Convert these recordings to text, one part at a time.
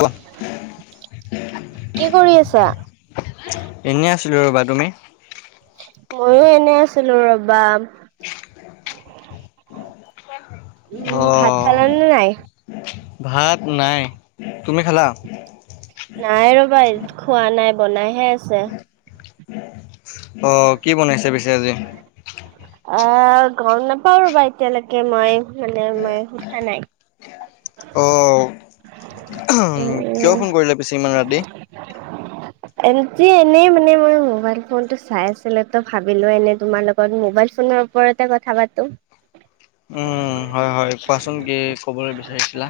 কোৱা কি কৰি আছা ছিলোঁ ৰ'বা তুমি ময়ো এনে আছিলো ৰবা উম ভাত অ' খালানে নাই ভাত নাই তুমি খালা নাই ৰবা খোৱা নাই বনাইহে আছে অ কি বনাইছে পিছে আজি অহ গম নাপাওঁ ৰবা এতিয়ালৈকে মই মানে মই সোধা নাই অহ কিয় উম, ফোন কৰিলা পিছে ইমান ৰাতি আনিতো এনেই মানে মই মোবাইল ফোন টো চাই আছিল তো ভাবিলো এনে তোমাৰ লগত মবাইল চুনৰ ওপৰত এটা কথা পাতো কোন কে ক'বলৈ বিচাৰিছিলা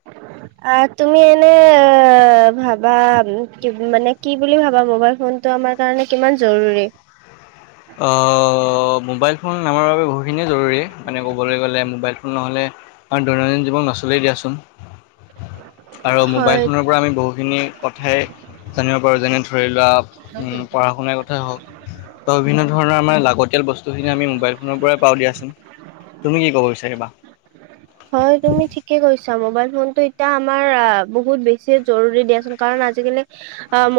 হয় অ তুমি এনে অ ভাবা কি মানে কি বুলি ভাবা মোবাইল ফোনটো আমাৰ কাৰণে কিমান জৰুৰী অঅ মোবাইল ফোন আমাৰ বাবে বহুখিনিয়ে জৰুৰী মানে ক'বলে গ'লে মোবাইল ফোন নহ'লে অ দৈনন্দিন জীৱন নচলেই দিয়াচোন আৰু মোবাইল হয় ফোনৰ পৰা আমি বহুখিনি কথাই জানিব পাৰো যেনে ধৰি ল হ [unintelligible] তেনে ধৰণৰ আমাৰ লাগতিয়াল বস্তুখিনি আমি মোবাইল ফনৰ পৰাই পাও দিয়াচোন তুমি কি ক'ব বিচাৰিবা হয় তুমি ঠিকে কৈছ ছা মবাইল ফোনটো এতিয়া আমাৰ বহুত বেছি জৰুৰী দিয়াচোন কাৰণ আজিকালি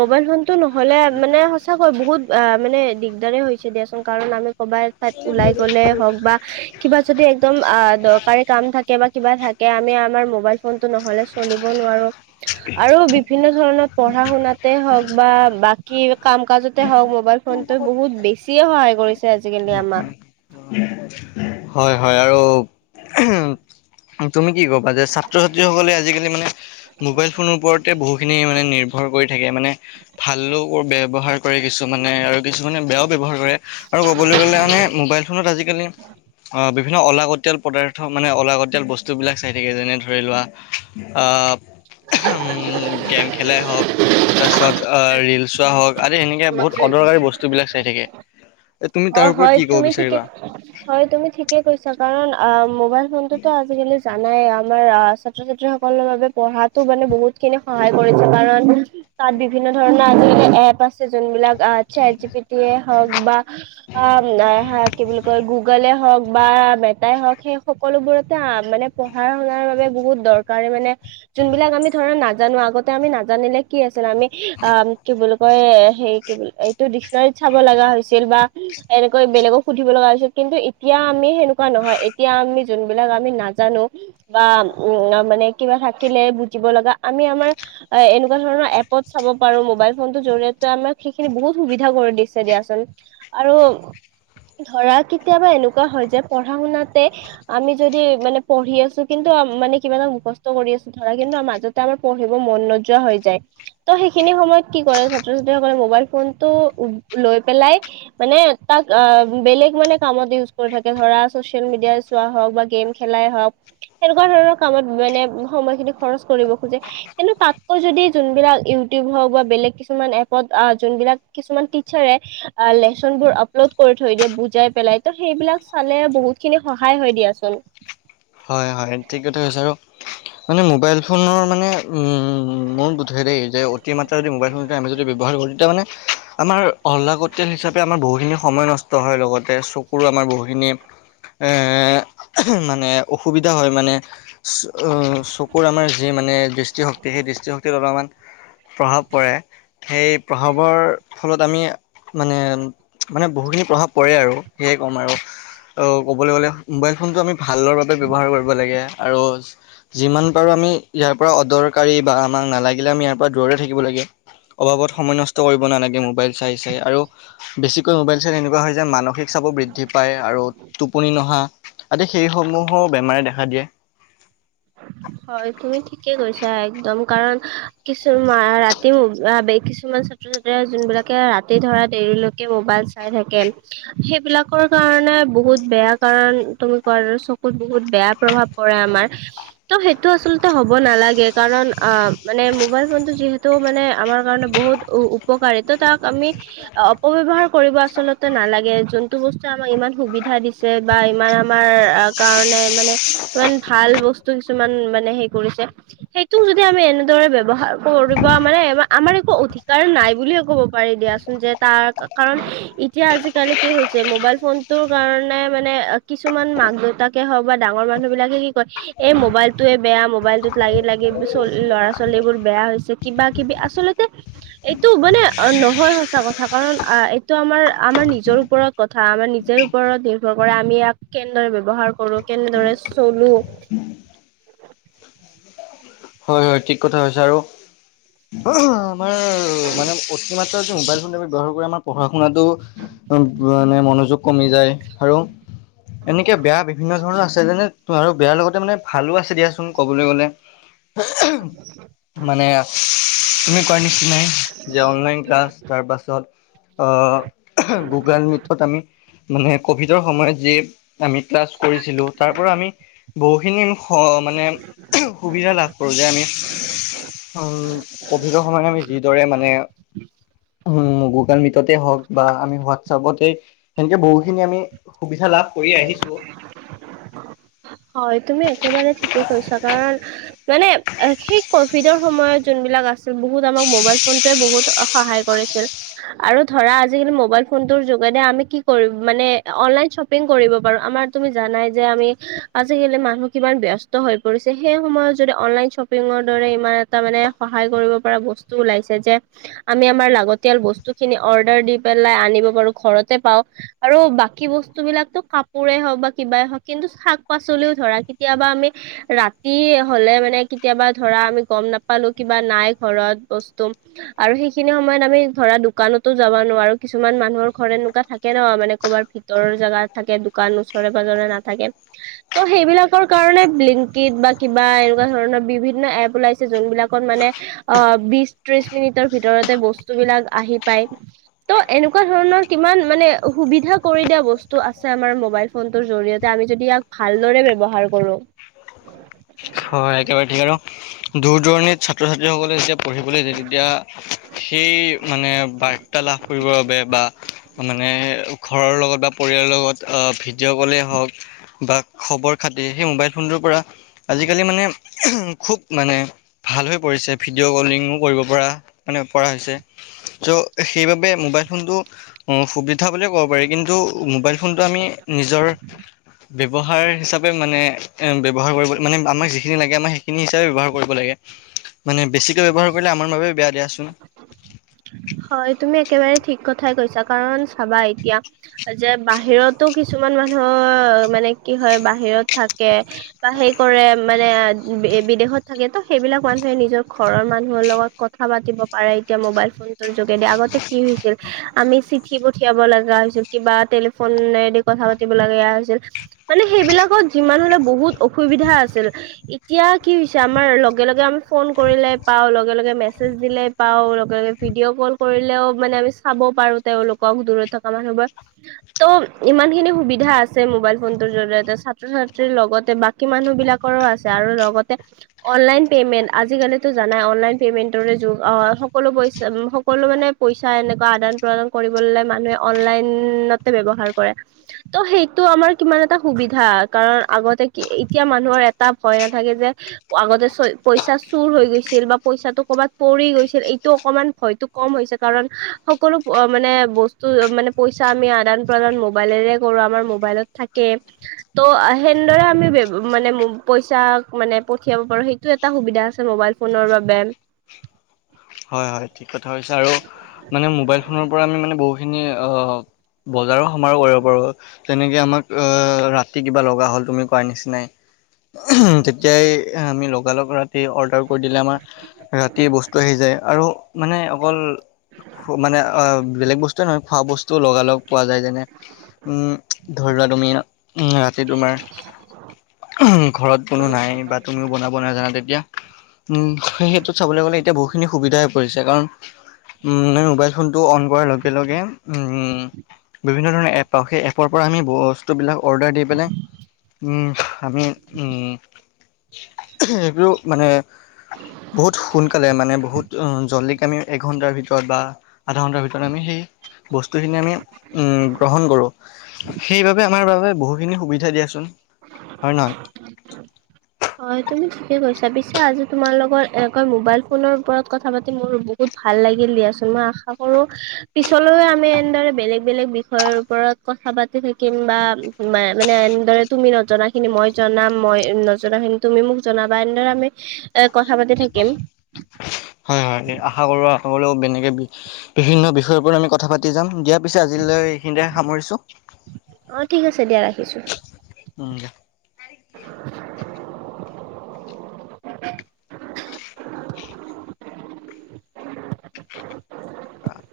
মবাইল ফোন টো নহলে মানে সঁচাকৈ বহুত অ মানে দিগদাৰে হৈছে দিয়াচোন কাৰণ আমি কবা এঠাত ওলাই গ'লে হওক বা কিবা যদি একদম আ দৰকাৰে কাম থাকে বা কিবা থাকে আমি আমাৰ মোবাইল ফোন টো নহলে চলিব নোৱাৰো আৰু বিভিন্ন ধৰণৰ পঢ়া শুনাতে হওক বা বাকী কাম কাজতে হওক মোবাইল ফোনটো বহুত বেছিয়ে সহায় কৰিছে আজিকালি আমাক হয় হয় আৰু উ তুমি কি ক'বা যে ছাত্ৰ ছাত্ৰী সকলে আজিকালি মানে মোবাইল ফোনৰ ওপৰতে বহু খিনি মানে নিৰ্ভৰ কৰি থাক থাকে মানে ভালো ব্যৱহাৰ কৰে কিছুমানে আৰু কিছুমানে বেয়াও ব্যৱহাৰ কৰে আৰু ক'বলৈ গ'লে মানে মোবাইল ফোনত আজিকালি অ বি বিভিন্ন অলাগতীয়াল পদাৰ্থ মানে অলাগতীয়াল বস্তুবিলাক চাই থাকে যেনে ধৰি লোৱা আ উম গেম খেলাই হওক তাৰ পিছত ৰিল চোৱা হওক সেনেকে বহুত অদৰকাৰী বস্তু বিলাক চাই থাকে তুমি অ তাৰ ওপৰত হয় কি ক'ব তুমি ঠিকে বিচাৰিবা? হয় তুমি ঠিকে কৈছা কাৰণ আ মবাইল ফন ফোনটোত আজিকালি যা নাই আমাৰ আহ ছাত্ৰ ছাত্ৰী সকলৰ বাবে পঢ়াতো মানে বহুত খিনি সহায় কৰিছে কাৰণ তাত বিভিন্ন ধৰণৰ আজিকালি এপ আছে যোনবিলাক চেট জি পি টিয়ে হওক বা অ কি বুলি কয় গুগলে হও হওক বা মেটাই হওক সেই সকলোবোৰতে মানে পঢ়া শুনাৰ বাবে বহুত দৰকাৰ মানে যোনবিলাক আমি ধৰা নাজানো আগতে আমি নাজানিলে কি আছিল আমি আ কি বুলি কয় সেই কি বুলি এইটো ডিচনেৰীত চাব লাগা হৈছে বা এনেকৈ বেলেগক সুধিব লগা হৈছিল কিন্তু এতিয়া আমি সেনেকুৱা নহয় এতিয়া আমি যোনবিলাক নাজানো বা উম মানে কিবা থাকিলে বুজিব লগা আমি আমাৰ এনেকুৱা ধৰণৰ এপত চাব পাৰো মোবাইল ফোনটোৰ জৰিয়তে আমাক সেইখিনি বহুত সুবিধা কৰি দিছে দিয়াচোন। আৰু ধৰা কেতিয়াবা এনেকুৱা হয় যে পঢ়া শুনাতে আমি যদি মানে পঢ়ি আছো কিন্তু মানে কিবাটা মুখস্থ কৰি আছো ধৰা কিন্তু মাজতে আমাৰ পঢ়িব মন নোযোৱা হৈ যায় ত সেইখিনিাা স সময়ত কি কৰে ছাত্ৰ ছাত্ৰীসকলে মোবাইল ফোন টো লৈ পেলাই মানে তাক অ', বেলেগ মানে কামত ইউজ কৰি থাকে ধৰা ছচিয়েল মিডিয়াই চোৱা হওঁক বা-া খেলাই হওঁক সেনেকুৱা ধৰণৰ কামত মানে সময় খিনি খৰচ কৰিব খোজে কিন্তু তাতকৈ যদি যোনবিলাক ইউটিউব হওঁক বা বেলেগ কিছুমান এপত যোনবিলাক কিছুমান টিচাৰে আ লেচন বোৰ আপলোড কৰি থৈ দিয়ে বুজাই পেলাই ত' সেইবিলাক চালে বহুত খিনি সহায় হয় দিয়াচোন। [inaudible] হয় হয় ঠিক কথা কৈছ আৰু মানে মোবাইল ফোনৰ মানে উম মোৰো বোধে দেই যে অতি মাত্ৰা যদি মোবাইল ফোন আমি যদি ব্যৱহাৰ কৰো তেতিয়া মানে আমাৰ অহ্লাক কটয়েল হিচাপে আমাৰ বহুখিন সময় নষ্ট হয় লগতে চকুৰ আমাৰ বহুখিনি মানে। অসুবিধা হয় মানে চকুৰ আমাৰ যি মানে দৃষ্টিশক্তি সেই দৃষ্টিশক্তিত অলপমান প্ৰভাৱ পৰে সেই প্ৰভাৱৰ ফলত আমি মানে মানে বহুত প্ৰভাৱ পৰে আৰু সেয়ে ক'ম আৰু, মোবাইল ফোনটো আমি ভাল ব্যৱহাৰ কৰিব লাগে আৰু যিমান পাৰো আমি ইয়াৰ পৰা অদৰকাৰী বা আমাক নালাগিলে আম ইয়াৰ পৰা দূৰতে থাকিব লাগে। অভাৱত সময় নষ্ট কৰিব নালাগে মোবাইল চাই চাই আৰু বেছিকৈ মোবাইল চাই তেনেকুৱা যে মানসিক চাপো বৃদ্ধি পায় আৰু টোপনি নহা আদি সেইসমূহ বেমাৰে দেখা দিয়ে। উ। হয় তুমি ঠিকে কৈছা একদম কাৰণ কিছুমান ৰাতি কিছুমান ছাত্ৰ ছাত্ৰী যোনবিলাকে ৰাতি ধৰা দেৰিলৈকে মোবাইল চাই থাকে সেইবিলাকৰ কাৰণে বহুত বেয়া কাৰণ তুমি কোৱা চকুত বহুত বেয়া প্ৰভাৱ পৰে আমাৰ। ত', সেইটো আচলতে হ'ব নালাগে কাৰণ অ', মানে মোবাইল ফোন টো যিহেতু মানে আমাৰ কাৰণে বহুত উপকাৰিত ত তাক আমি অপব্যৱহাৰ কৰিব আচল্ততে নালাগে যোনতটো বস্তু আাক ইমান সুবিধা দিছে বা ইমান আমাৰ কাৰণে মানে ইমান ভাল বস্তু কিছুমান মানে হে কৰিছে সেইটো যদি আমি এনেদৰে ব্যৱহাৰ কৰিব মানে আমাৰ এক অধিকাৰ নাই বুলে ক'ব পাৰি দিয়াচোন যে তাৰ কাৰণ এতিয়া আজিকালি কি হৈছে ম মোবাইল ফোনটোৰ কাৰণে মানে কিছুমান মাক দেউতাকে হওঁক বা ডাঙৰ মানুহ বিলাকে কি কয় এই মোবাইলটোৱে বেয়া মোবাইলটোত লাগি লাগি ল'ৰা ছোৱালীবোৰ বেয়া হৈছে কিবা কিবি আচলতে এইটো মানে নহয় সঁচা কথা কাৰণ আহ এইটো আমাৰ আমাৰ নিজৰ ওপৰত কথা। আমাৰ নিজৰ ওপৰত নিৰ্ভৰ কৰে আমি ইয়াক কেনেদৰে ব্যৱহাৰ কৰো কেনেদৰে চলো হয় হয় ঠিক কথা হৈছে, আৰু আমাৰ মানে অতিমাত্ৰা যে মোবাইল ফোনটো আমি ব্যৱহাৰ আমাৰ পঢ়া শুনাতো উ মানে মনোযোগ কমি যায় আৰু এনেকে বেয়া বিভিন্ন ধৰণৰ আছে যেনে আৰু বেয়াৰ লগতে মানে ভালো আছে দিয়াচোন ক'বলৈ গ'লে মানে তুমি কোৱাৰ নিচিনাই যে অনলাইন ক্লাছ তাৰ পাছত আহ গুগল মিটত আমি মানে কভিডৰ সময়ত যি আমি ক্লাছ কৰিছিলো তাৰ পৰা আমি বহুখিনি মানে সুবিধা লাভ কৰো যে আমি উম কভিডৰ সময়ত আমি যিদৰে মানে উম গুগল মিটতে হওক বা আমি হোৱাটছপতে সেনেকে বহুখিনি আমি সুবিধা লাভ কৰি আহিছো। হয় তুমি একেবাৰে ঠিকে কৈছা কাৰণ মানে সেই কভিডৰ সময়ত যোন বহুত আমাৰ মোবাইল ফোনটোৱে বহুত সহায় কৰিছে আৰু ধৰা মোবাইল ফোনটো যোগে আমি কি মানে অনলাইন শ্বপিং কৰিব পাৰো আমাৰ তুমি জানাই যে আমি আজিকালি মানুহ কিমান ব্যস্ত হৈ পৰিছে সেই সময়ত যদি অনলাইন শ্বপিঙৰ দৰে ইমান এটা মানে স [unintelligible] বাৰু ঘৰতে পাও আৰু বাকী বস্তু বিলাকতো কাপোৰে হওঁক বা কিবাই হওক কিন্তু াক পাচলিও ধৰা কেতিয়াবা আমি ৰাতি হলে মানে কেতিয়াবা ধৰা আমি গম নাপালো নৰত বস্তু আৰু সেইখিনি সময়ত আমি ধৰা দোকানতো যাব নোৱাৰো কিছুমান ম মানুহৰ ঘৰে এনেকুৱা থাকে ন মানে ক'ৰবাৰ ভিতৰৰ জাগগাত থাকে দোকান ওচৰে পাজৰে নাথাকে ত' সেইবিলাকৰ কাৰণে লিংক ইড বা কিবা এনেকুৱা ধৰণৰ বিভিন্ন এপ ওলাইছে যোনবিলাকত মানে বিশ ত্ৰিশ মিনিটৰ ভিতৰতে বস্তু বিলাক আহি পায় ত এনেকুৱা ধৰণৰ কিমান মানে সুবিধা কৰি দিয়া বস্তু আছে আমাৰ মোবাইল ফোনটোৰ জৰিয়তে আমি যদি ইয়াক ভালদৰে ব্যৱহাৰ কৰোঁ হয় একেবাৰে ঠিক আৰু দূৰ দূৰণিত ছ্ৰীসকলে যেতিয়া পঢ়িবলৈ যায় তেতিয়া সেই মানে বাৰ্তা লাভ কৰিবৰ বাবে বা মানে ঘৰৰ লগত বা পৰিয়ালৰ লগত ভিডিঅ' কলেই হওক বা খবৰ খাতি সেই মোবাইল ফোনটো পৰা আজিকালি মানে খুব মানে ভাল হৈ পৰিছে ভিডিঅ' কলিঙো কৰিব পৰা মানে কৰা হৈছে চ' সেইবাবে মব ম ব্য্ৱহাৰ হিচাপে মানে এ ব্য্ৱহাৰ কৰিব মানে আমাক যিখিনি লাগে আমাৰ সেইখিনি হিচাপে ব্যৱহাৰ কৰিব লাগে মানে বেছিকে ব্যৱহাৰ কৰিলে আমাৰ বাবে বেয়ািয়া আছোন না [unintelligible] হয় তুমি একেবাৰে ঠিক কথাই কৈছা কাৰণ চাবা এতিয়া যে বাহিৰতো কিছু কিছুমান মানুহ মানে কি হয় বাহিৰত থাকে বা সেই কৰে মানে বিদেশত থাকে তো সেইবিলাক মানুহে নিজৰ ঘৰৰ মানুহৰ লগত কথা পাব পাৰে এতিয়া মোবাইল ফোন যোগেদি আগতে কি হৈছিল আমি চিঠি পঠিয়াব লগা হৈছিল কিবা টেলিফোনেদি ক কথা পাতিব লগীয়া হৈছিল মানে সেইবিলাকত যিমান হলে বহুত অসুবিধা আছিল এতিয়া কি হৈছে আমাৰ লগে লগে আমি ফোন কৰিলে পাও লগে লগে মেছেজ দিলে পাওঁ লগে লগে ভিডিঅ' কল কৰিলেও মানে আমি চাব পাৰো তেওঁলোকক দূ থকা মানুহবোৰ ত ই ইমানখিনি সুবিধা আছে মোবাইল ফোনটোৰ জৰিয়তে ছাত্ৰ ছাত্ৰীৰ লগতে বাকী মানুহবিলাকৰো আছে আৰু [unintelligible] সকলো মানে পইচা এনেকুৱা আদান প্ৰদান কৰিবলে মানুহে অনলাইনতে ব্য়ৱহাৰ কৰে ত সেইটো আমাৰ কিমান এটা সুবিধা কাৰণ আগতে এতিয়া মানুহৰ এটা ভয় না থাকে যে আগতে পইচা চুৰ হৈ গৈছিল বা পইচাটো কৰ'ৰবাত পৰি গৈছিল এইটো অকমান ভয়তো কম হৈছে কাৰণ সকলো মানে বস্তু মানে পইচা আমি আদান প্ৰদান ম মে পঠিয়াব পাৰো সেইটো এটা সুবিধা আছে মবাইল ফোনৰ বাবে হয় হয় ঠিক কথা হৈছে আৰু মানে মোবাইল ফোনৰ পৰা আমি মানে বহুখিনি অ বজাৰো সমাৰো কৰিব পাৰো তেনেকে আমাক অ ৰাতি কিবা লগা হ'ল তুমি কোৱাৰ নিচিনাই উ তেতিয়াই আমি লগাল লগ ৰা স অৰ্ডাৰ কৰি দিলে আমাৰ ৰাতি বস্তু আহি যায় আৰু মানে অকল উ মানে অ বেলেগ বস্তুৱে নহয় খোৱা বস্তুও লগালগ পোৱা যায় যেনে উম ধৰি লোৱা তম ৰাতি তোমাৰ ঘৰত কোনো নাই বা তুমিও বনাব নাজানা তেতিয়া উম সেই ক্ষেত্ৰত চাবলৈ গ'লে এতিয়া বহুতখিনি সুবিধাই হৈ পৰিছে কাৰণ উ মোবাইল ফোনটো অন কৰাৰ লগে লগে উম বিভিন্ন ধৰণৰ এপ পাওঁ সেই এপৰ পৰা আমি বস্তুবিলাক অৰ্ডাৰ দি পেলাই উ আমি এইবোৰ মানে বহুত সোনকালে মানে বহুত জল্লিক আমি এঘণ্টাৰ ভিতৰত বা আধা ঘণ্টাৰ ভিতৰত আমি সেই বস্তুখিনি আমি উম গ্ৰহণ কৰো সেইবাবে আমাৰ বাবে বহুখিনি সুবিধা দিয়াচোন হয় নহয় হয় তুমি ঠিক কৈছা পিছো আজি তোমাৰ লগত এনেকৈ মোবাইল ফোনৰ ওপৰত কথা পাতি মোৰ বহুত। ভাল লাগিল দিয়াচোন মই আশা কৰো পিছলৈও আমি এনেদৰে বেলেগ বেলেগ বিষয়ৰ ওপৰত ক কথা পাতি থাকিম বা মানে এনেদৰে তুমি নজনা খিনি মই জনাম মই নজ তুমি মোক জনাবা, এনেদৰে আমি এ কথা পাতি থাকিম। হয় হয়, আশা কৰো আগলেও এনেকে বিভিন্ন বিষয়ৰ ওপৰত আমি কথা পাতি যাম। দিয়া পিছে আজিলৈ এইখিনিৰে সামৰিছোঁ। অ ঠিক আছে দিয়া ৰাখিছোঁ। উম, দিয়া। [inaudible] [inaudible] আ।